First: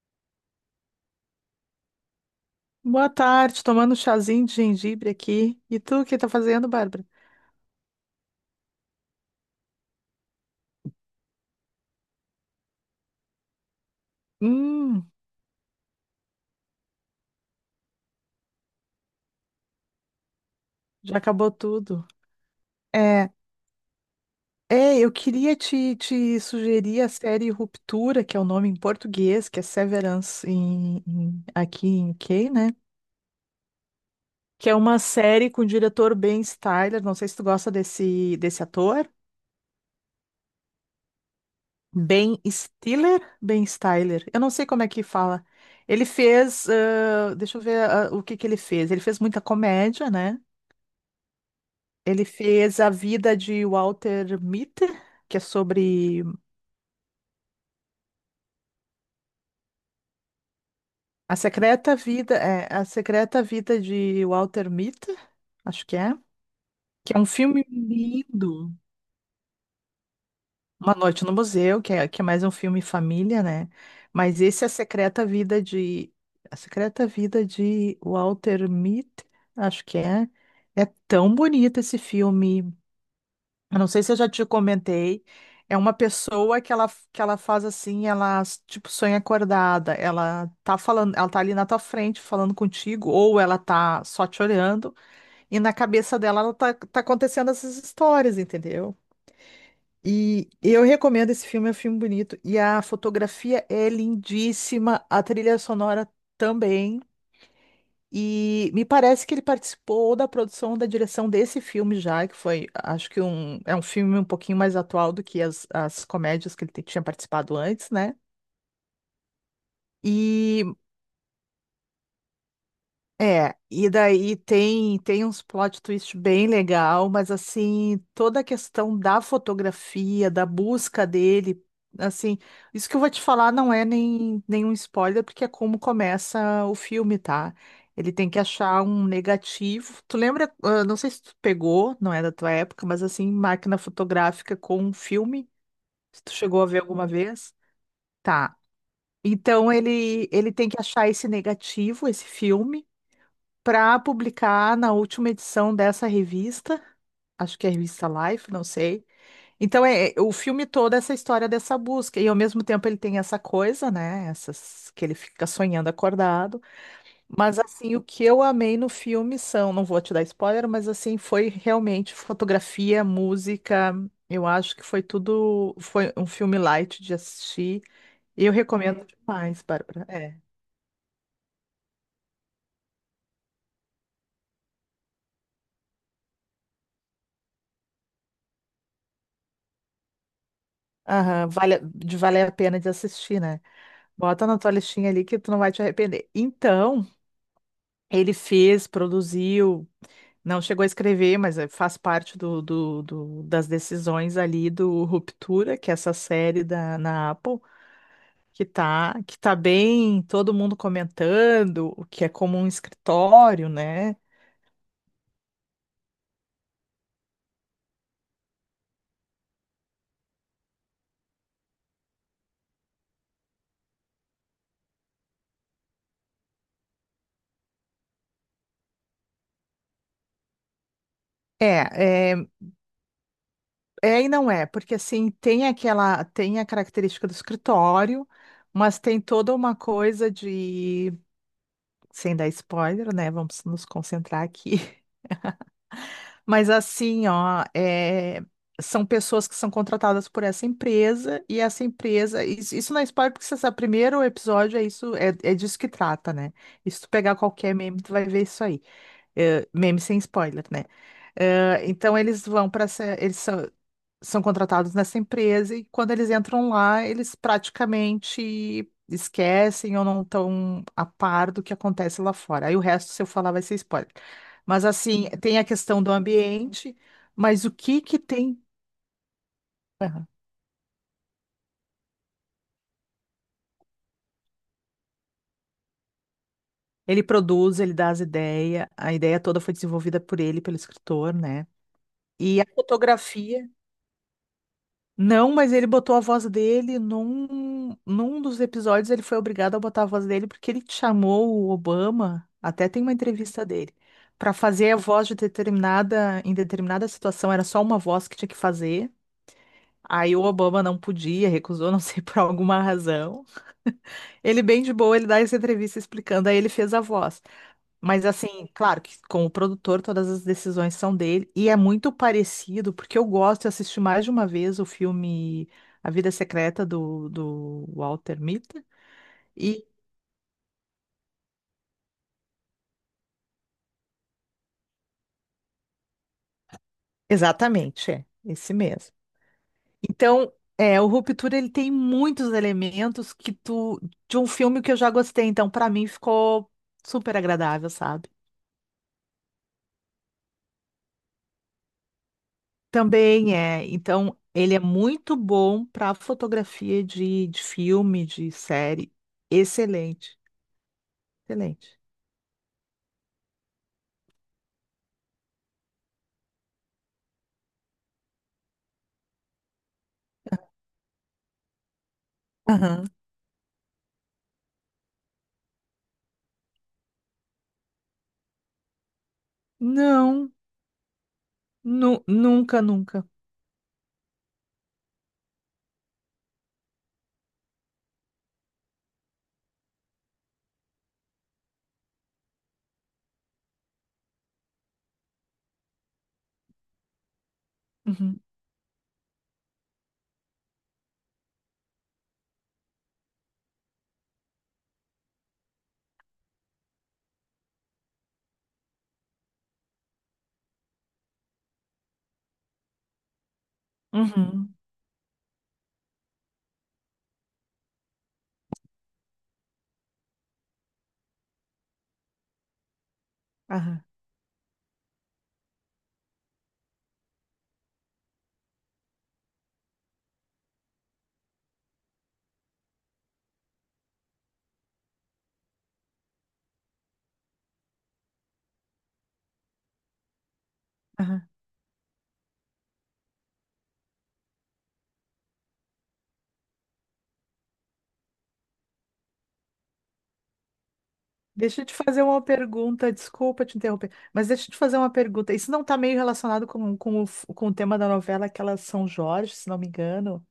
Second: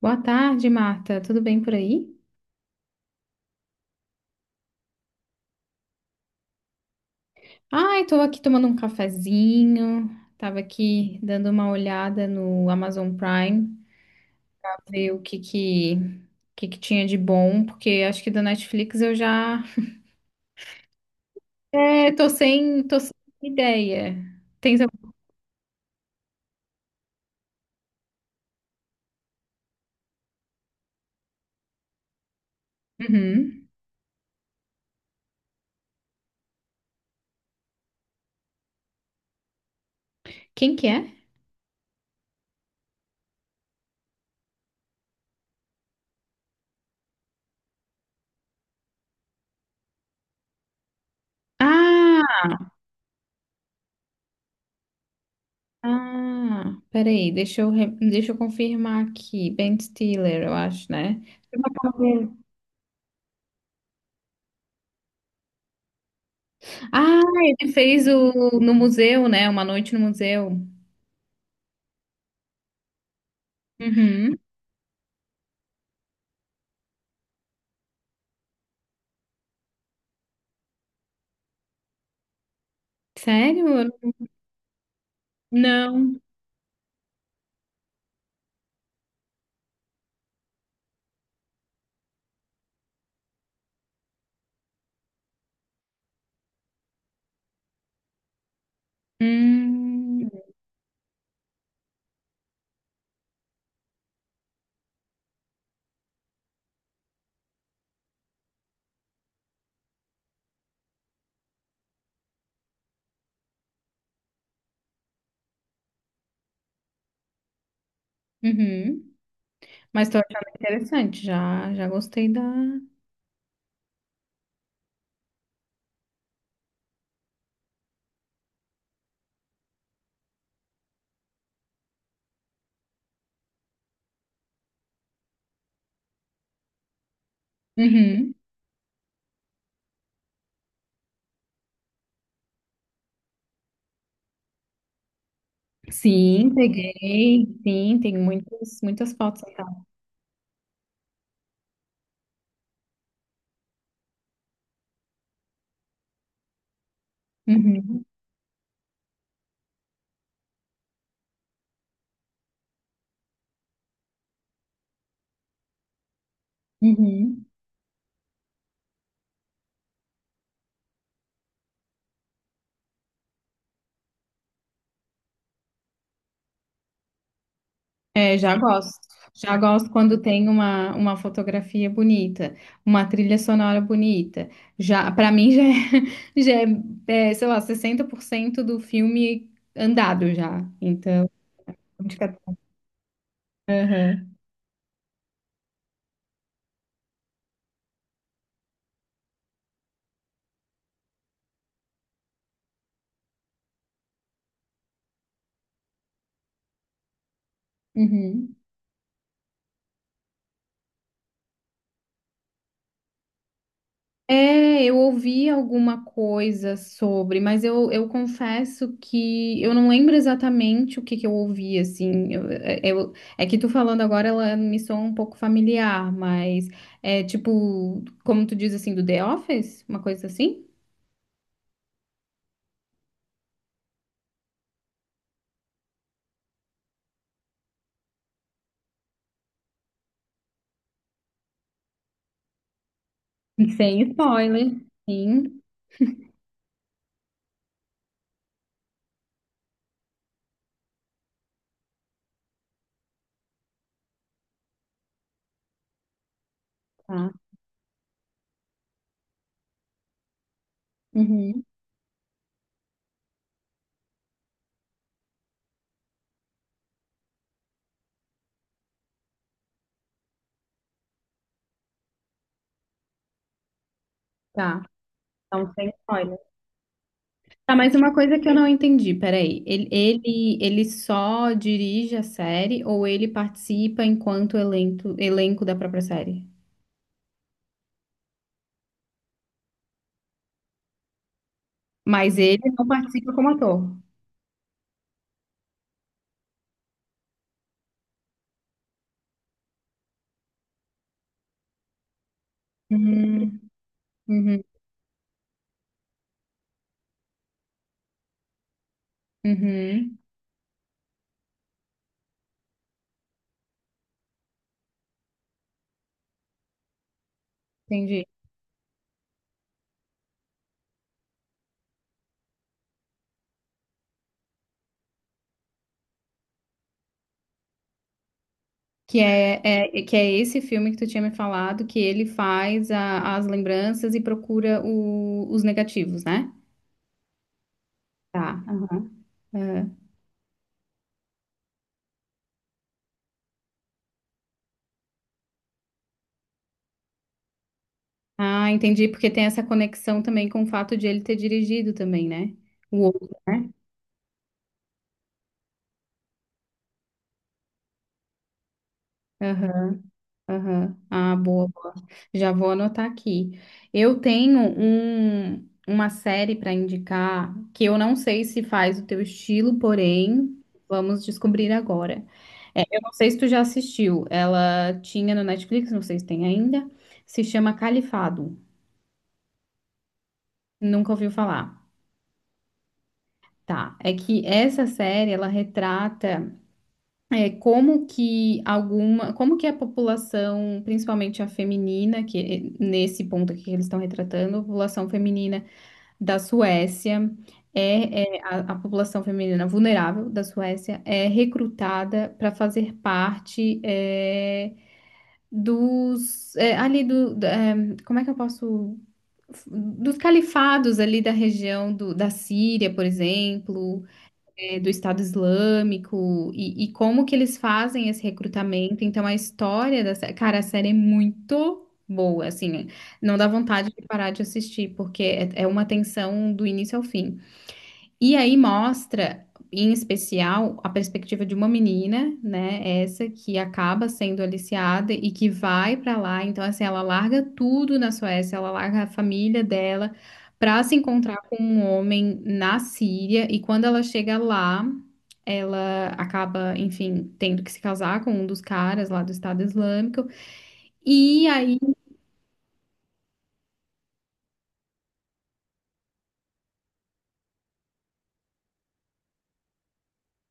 Boa tarde, Marta. Tudo bem por aí? Boa tarde, tomando um chazinho de gengibre aqui. E tu, o que tá fazendo, Bárbara? Ai, tô aqui tomando um cafezinho. Tava aqui dando uma olhada no Amazon Prime, Hum, ver o que que tinha de bom, porque acho que da Netflix eu já já acabou tudo. é, tô sem É, ideia. Tem eu algum- queria te sugerir a série Ruptura, que é o nome em português, que é Severance aqui em U K, né? Uhum. Que é uma série com o diretor Ben Stiller. Não sei se tu gosta desse ator. Quem que é? Ben Stiller? Ben Stiller. Eu não sei como é que fala. Ele fez, ah, deixa eu ver, ah, o que que ele fez. Ele fez muita comédia, né? Ele Ah, fez A Vida de Walter Mitty, que é sobre peraí, deixa eu confirmar aqui. Ben Stiller, eu acho, né? A secreta vida de Walter Mitty, acho que é Ah, um filme ele fez o lindo. no museu, né? Uma noite no museu. Uma Noite no Museu, que é mais um filme família, né? Uhum. Mas esse é a secreta vida de Walter Mitty, acho que é. É tão bonito esse filme. Eu não Sério? sei se eu já te comentei, é uma Não. pessoa que ela faz assim, ela tipo sonha acordada, ela tá falando, ela tá ali na tua frente falando contigo, ou ela tá só te olhando, e na cabeça dela tá acontecendo essas histórias, entendeu? Hum. E eu recomendo esse filme, é um filme bonito, e a fotografia é lindíssima, a trilha sonora também. E me parece que ele participou da produção ou da direção desse filme já, que foi, acho que um, é um filme um pouquinho mais atual do que as comédias que ele tinha participado antes, né? Uhum. Mas tô achando E interessante, já, já gostei da. é, e daí tem uns plot twist bem legal, mas assim, toda a questão da fotografia, da busca dele, assim, isso que eu vou te falar não é nem nenhum spoiler, porque é como começa o filme, tá? Ele tem Uhum. que achar um negativo. Tu lembra, ah, não sei se tu pegou, não é da tua época, mas assim, máquina fotográfica com um filme, se tu Sim, chegou a ver alguma peguei. vez? Sim, tem Tá. muitas, muitas fotos e Então tal. ele tem que achar esse negativo, esse filme para publicar na última edição dessa revista, acho que é a Uhum. revista Life, não sei. Então o filme todo é essa história dessa busca e ao mesmo tempo ele tem essa coisa, né, essas que ele fica sonhando acordado, Uhum. mas assim o que eu amei no filme são, não vou te dar spoiler, mas assim foi realmente fotografia, música, eu acho que foi tudo, foi um filme light de assistir É, e eu já gosto. recomendo Já demais, gosto Bárbara. quando É. tem uma fotografia bonita, uma trilha sonora bonita. Já, para mim já é, já é, é, sei lá, 60% do filme andado já. Então, Aham, de fica- valer a pena de assistir, né? Aham. Bota na tua listinha ali que tu não vai te arrepender. Então, ele fez, produziu, não chegou a escrever, mas eh, faz parte das decisões ali do Ruptura, que é essa série na Apple, Uhum. Que tá bem, todo mundo comentando, o que é como um escritório, né? É, eu ouvi alguma coisa sobre, mas eu confesso que eu não lembro exatamente o que que eu ouvi, assim. Eu- é que tu falando agora, ela me soa um pouco familiar, mas é tipo, como tu diz assim, do The Office? Uma coisa assim? É, é, é e não é, porque assim, tem aquela, tem a característica do escritório, mas tem toda uma coisa de, sem dar spoiler, né? Vamos nos Sem concentrar spoiler. aqui. Sim, Mas assim, ó, é, são pessoas que são contratadas por essa empresa e essa empresa. Isso não é spoiler, porque você sabe, primeiro episódio é isso, é disso que trata, né? E se tu pegar tá. qualquer meme, tu vai ver isso aí. É, meme sem spoiler, né? Uhum, É, então eles vão para essa. São contratados nessa empresa e quando eles entram lá, eles praticamente esquecem ou não estão a par do que acontece lá fora. Aí o resto, se eu falar, vai ser spoiler. tá. Mas assim, tem a Então, sem questão do spoiler. ambiente, mas o Tá, mas que uma que coisa que eu tem? não entendi, peraí. Ele, Aham. ele, ele só dirige a série ou ele participa enquanto elenco, elenco da própria série? Ele produz, ele dá as ideias, a ideia toda foi desenvolvida por ele, pelo escritor, né? Mas E ele a não participa como fotografia ator. não, mas ele botou a voz dele num dos episódios, ele foi obrigado a botar a voz dele porque ele chamou o Obama, até tem uma Uhum, entrevista dele, para uhum, fazer a voz de determinada, em determinada situação, era só uma voz que tinha que fazer. uhum, Aí o Obama não podia, recusou, não sei por alguma razão. Ele bem de boa, ele dá essa entrevista explicando, aí ele fez a voz. Mas entendi. assim, claro que com o produtor todas as decisões são dele e é muito parecido, porque eu gosto, eu assisti mais de uma vez o filme A Vida Secreta do Walter Mitty e Que é esse filme que tu tinha me falado, que ele faz a- as lembranças e procura o- os negativos, né? exatamente, é, Tá, esse aham, mesmo. aham. Então, é, o Ruptura ele tem muitos elementos que tu de um filme que eu já gostei, então pra mim ficou super agradável, sabe? Ah, entendi, porque tem essa conexão também com o fato de ele ter dirigido também, né? O outro, Também né? é, então ele é muito bom para fotografia de filme, de série. Aham. Excelente. Aham. Ah, boa, boa. Excelente. Já vou anotar aqui. Eu tenho um, uma série para indicar que eu não sei se faz o teu estilo, porém, vamos descobrir agora. É, eu Aham. não sei se tu já assistiu. Ela tinha no Netflix, não sei se tem ainda. Se chama Califado. Não, Nunca ouviu falar. Nunca, nunca. Tá. É que essa série, ela retrata é, como que alguma, como que a população, principalmente a feminina, que eh, nesse ponto aqui que eles estão retratando, a população feminina da Suécia é, Uhum. é, a população feminina vulnerável da Suécia é recrutada para fazer parte é, dos é, ali do, da- é, como é que eu posso dos califados ali da região do, da Síria, por exemplo Uhum. eh, do Estado Islâmico e como que eles fazem esse recrutamento. Então, a história da série, cara, a série é muito boa, assim, não dá vontade Aham. de parar de assistir, porque é, é uma tensão do início ao fim. E aí mostra, em especial, a perspectiva de uma menina, né? Essa que acaba sendo aliciada e que vai pra lá. Então, assim, ela larga tudo na Suécia, ela larga a família dela pra se encontrar Aham. com um homem na Síria. E quando ela chega lá, ela acaba, enfim, tendo que se casar com um dos caras lá do Estado Islâmico. E aí Deixa eu te fazer uma pergunta, desculpa te interromper, mas deixa eu te fazer uma pergunta. Isso não está meio relacionado com o tema da novela, aquela São Jorge, se não me engano.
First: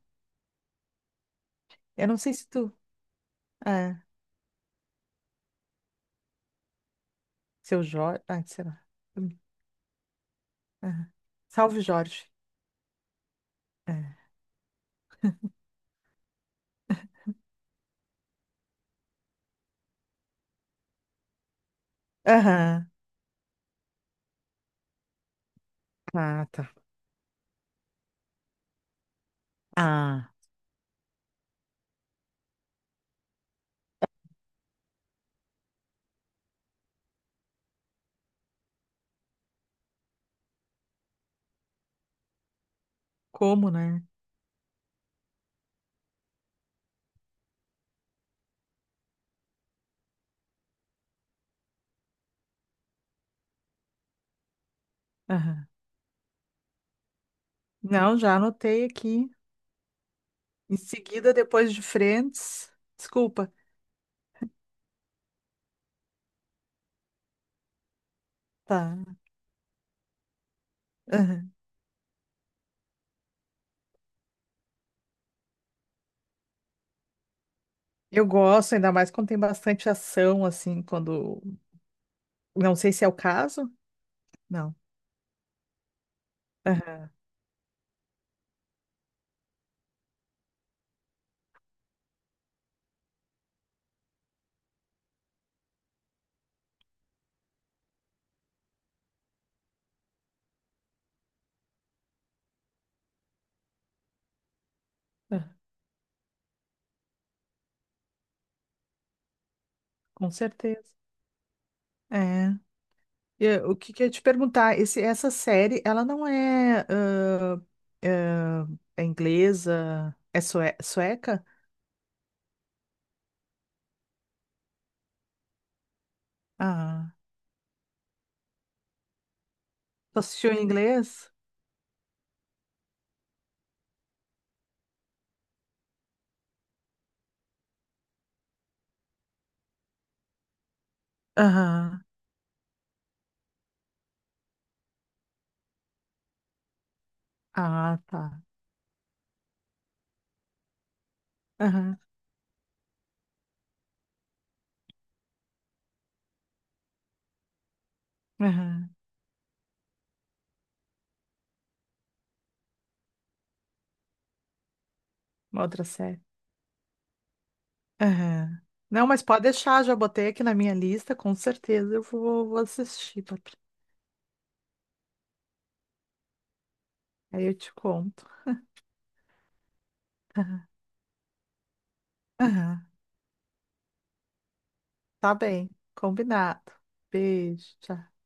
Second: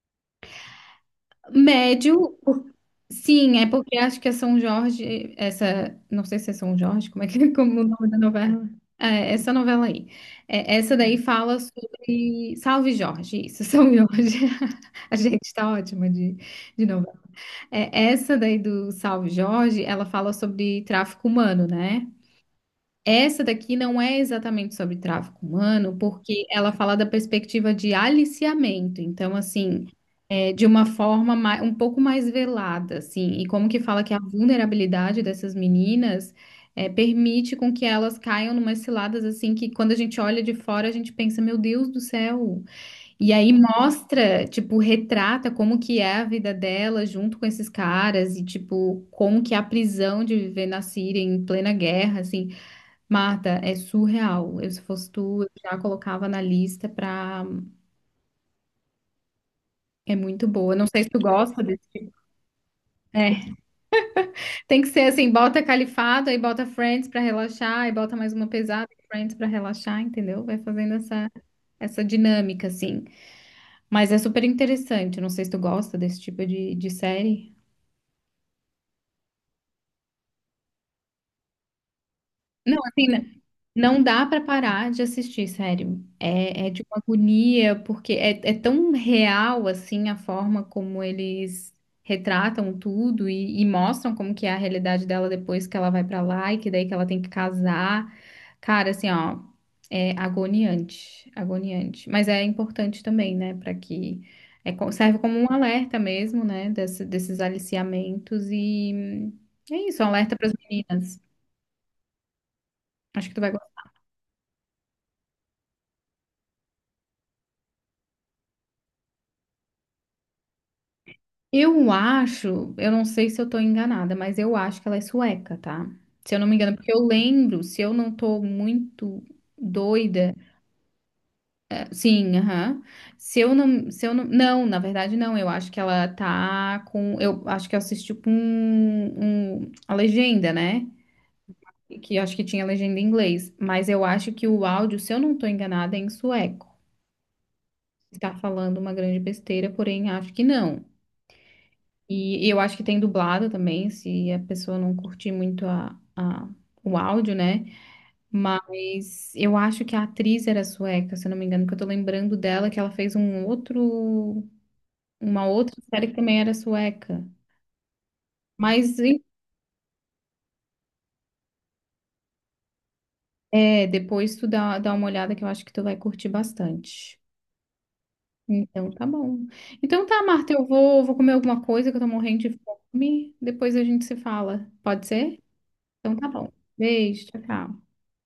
Eu não médio, sei se por- tu. sim, é porque É, acho que é São Jorge, essa, não sei se é São Jorge, como é que como o seu nome da Jorge. Ah, sei novela? lá. É, é Hum, essa novela aí. É, essa aham. daí fala Salve Jorge. sobre Salve Jorge, isso, São É. Jorge. A gente tá ótima de novela. É, essa daí do Salve Jorge, ela fala sobre tráfico humano, né? Aham. Essa daqui não é exatamente sobre tráfico humano, porque Ah, tá. ela fala da perspectiva de aliciamento. Então, assim, Ah, é, de uma forma mai- um pouco mais velada, assim, e como que fala que a vulnerabilidade dessas meninas é, permite com que elas caiam numas ciladas, assim, que quando a gente olha de fora, a gente pensa, meu Deus do céu. E aí como, né? mostra, tipo, retrata como que é a vida dela junto com esses caras e, tipo, como que é a prisão de viver na Síria em plena guerra, assim. Marta, é surreal. Eu, se fosse tu, eu Aham. já colocava na lista pra. Não, já anotei aqui. É muito boa. Em Não sei se tu seguida, gosta depois de desse. Friends. É. Desculpa. Tem que ser assim: bota Califado, aí bota Friends pra relaxar, aí bota mais uma pesada Tá. Friends pra relaxar, entendeu? Vai fazendo essa, Aham. essa dinâmica, assim. Mas é super interessante. Eu não sei se tu gosta desse tipo de série. Eu gosto, ainda mais quando tem bastante ação, assim, quando. Não Não, sei se assim, é o n- caso. não dá pra Não. parar de assistir, sério. É, é de uma Aham, agonia, porque é, é tão real, assim, a forma como eles retratam tudo e mostram como que é a realidade dela depois que ela vai pra lá e que daí que ela tem que casar. Cara, assim, ó, é agoniante, agoniante. Mas é importante também, né, pra que... É, co- serve como um aham. alerta mesmo, né, desse- desses aliciamentos e... é isso, um Com alerta pras certeza. meninas. É. Acho que tu E, vai eh, o gostar. que que eu ia te perguntar? Essa série, ela não é, ah, ah, é inglesa? É sueca? Eu acho, eu não sei se eu tô enganada, mas eu acho que ela é sueca, tá? Se eu não me engano, porque eu Ah. lembro, se eu não tô muito Tu doida, assistiu em inglês? eh, sim, aham. Se eu não, se eu não, não, na verdade não, eu acho que ela tá com, eu acho que eu assisti com um, um- a legenda, né? Aham. Que eu acho que tinha legenda em inglês, mas eu acho que o áudio, se eu não tô enganada, é em sueco. Ah, Está tá. falando uma grande besteira, porém acho que não. Aham. E eu acho que tem dublado também, se a pessoa não curtir muito a- o áudio, né? Aham. Mas eu acho que a atriz era sueca, se eu não me engano, que eu tô lembrando dela, que ela fez um outro, uma Uma outra outra série que série. também era sueca. Aham. Mas Não, e- mas pode deixar, já botei aqui na minha lista, com certeza vou assistir. é, depois tu dá, dá uma olhada que eu acho que tu vai curtir bastante. Aí eu te conto. Então tá bom. Então tá, Marta, eu vou, vou comer alguma coisa que eu tô morrendo de Aham. fome. Depois a gente se fala. Pode Tá ser? bem, Então tá bom. combinado. Beijo, tchau, Beijo, tchau. tchau.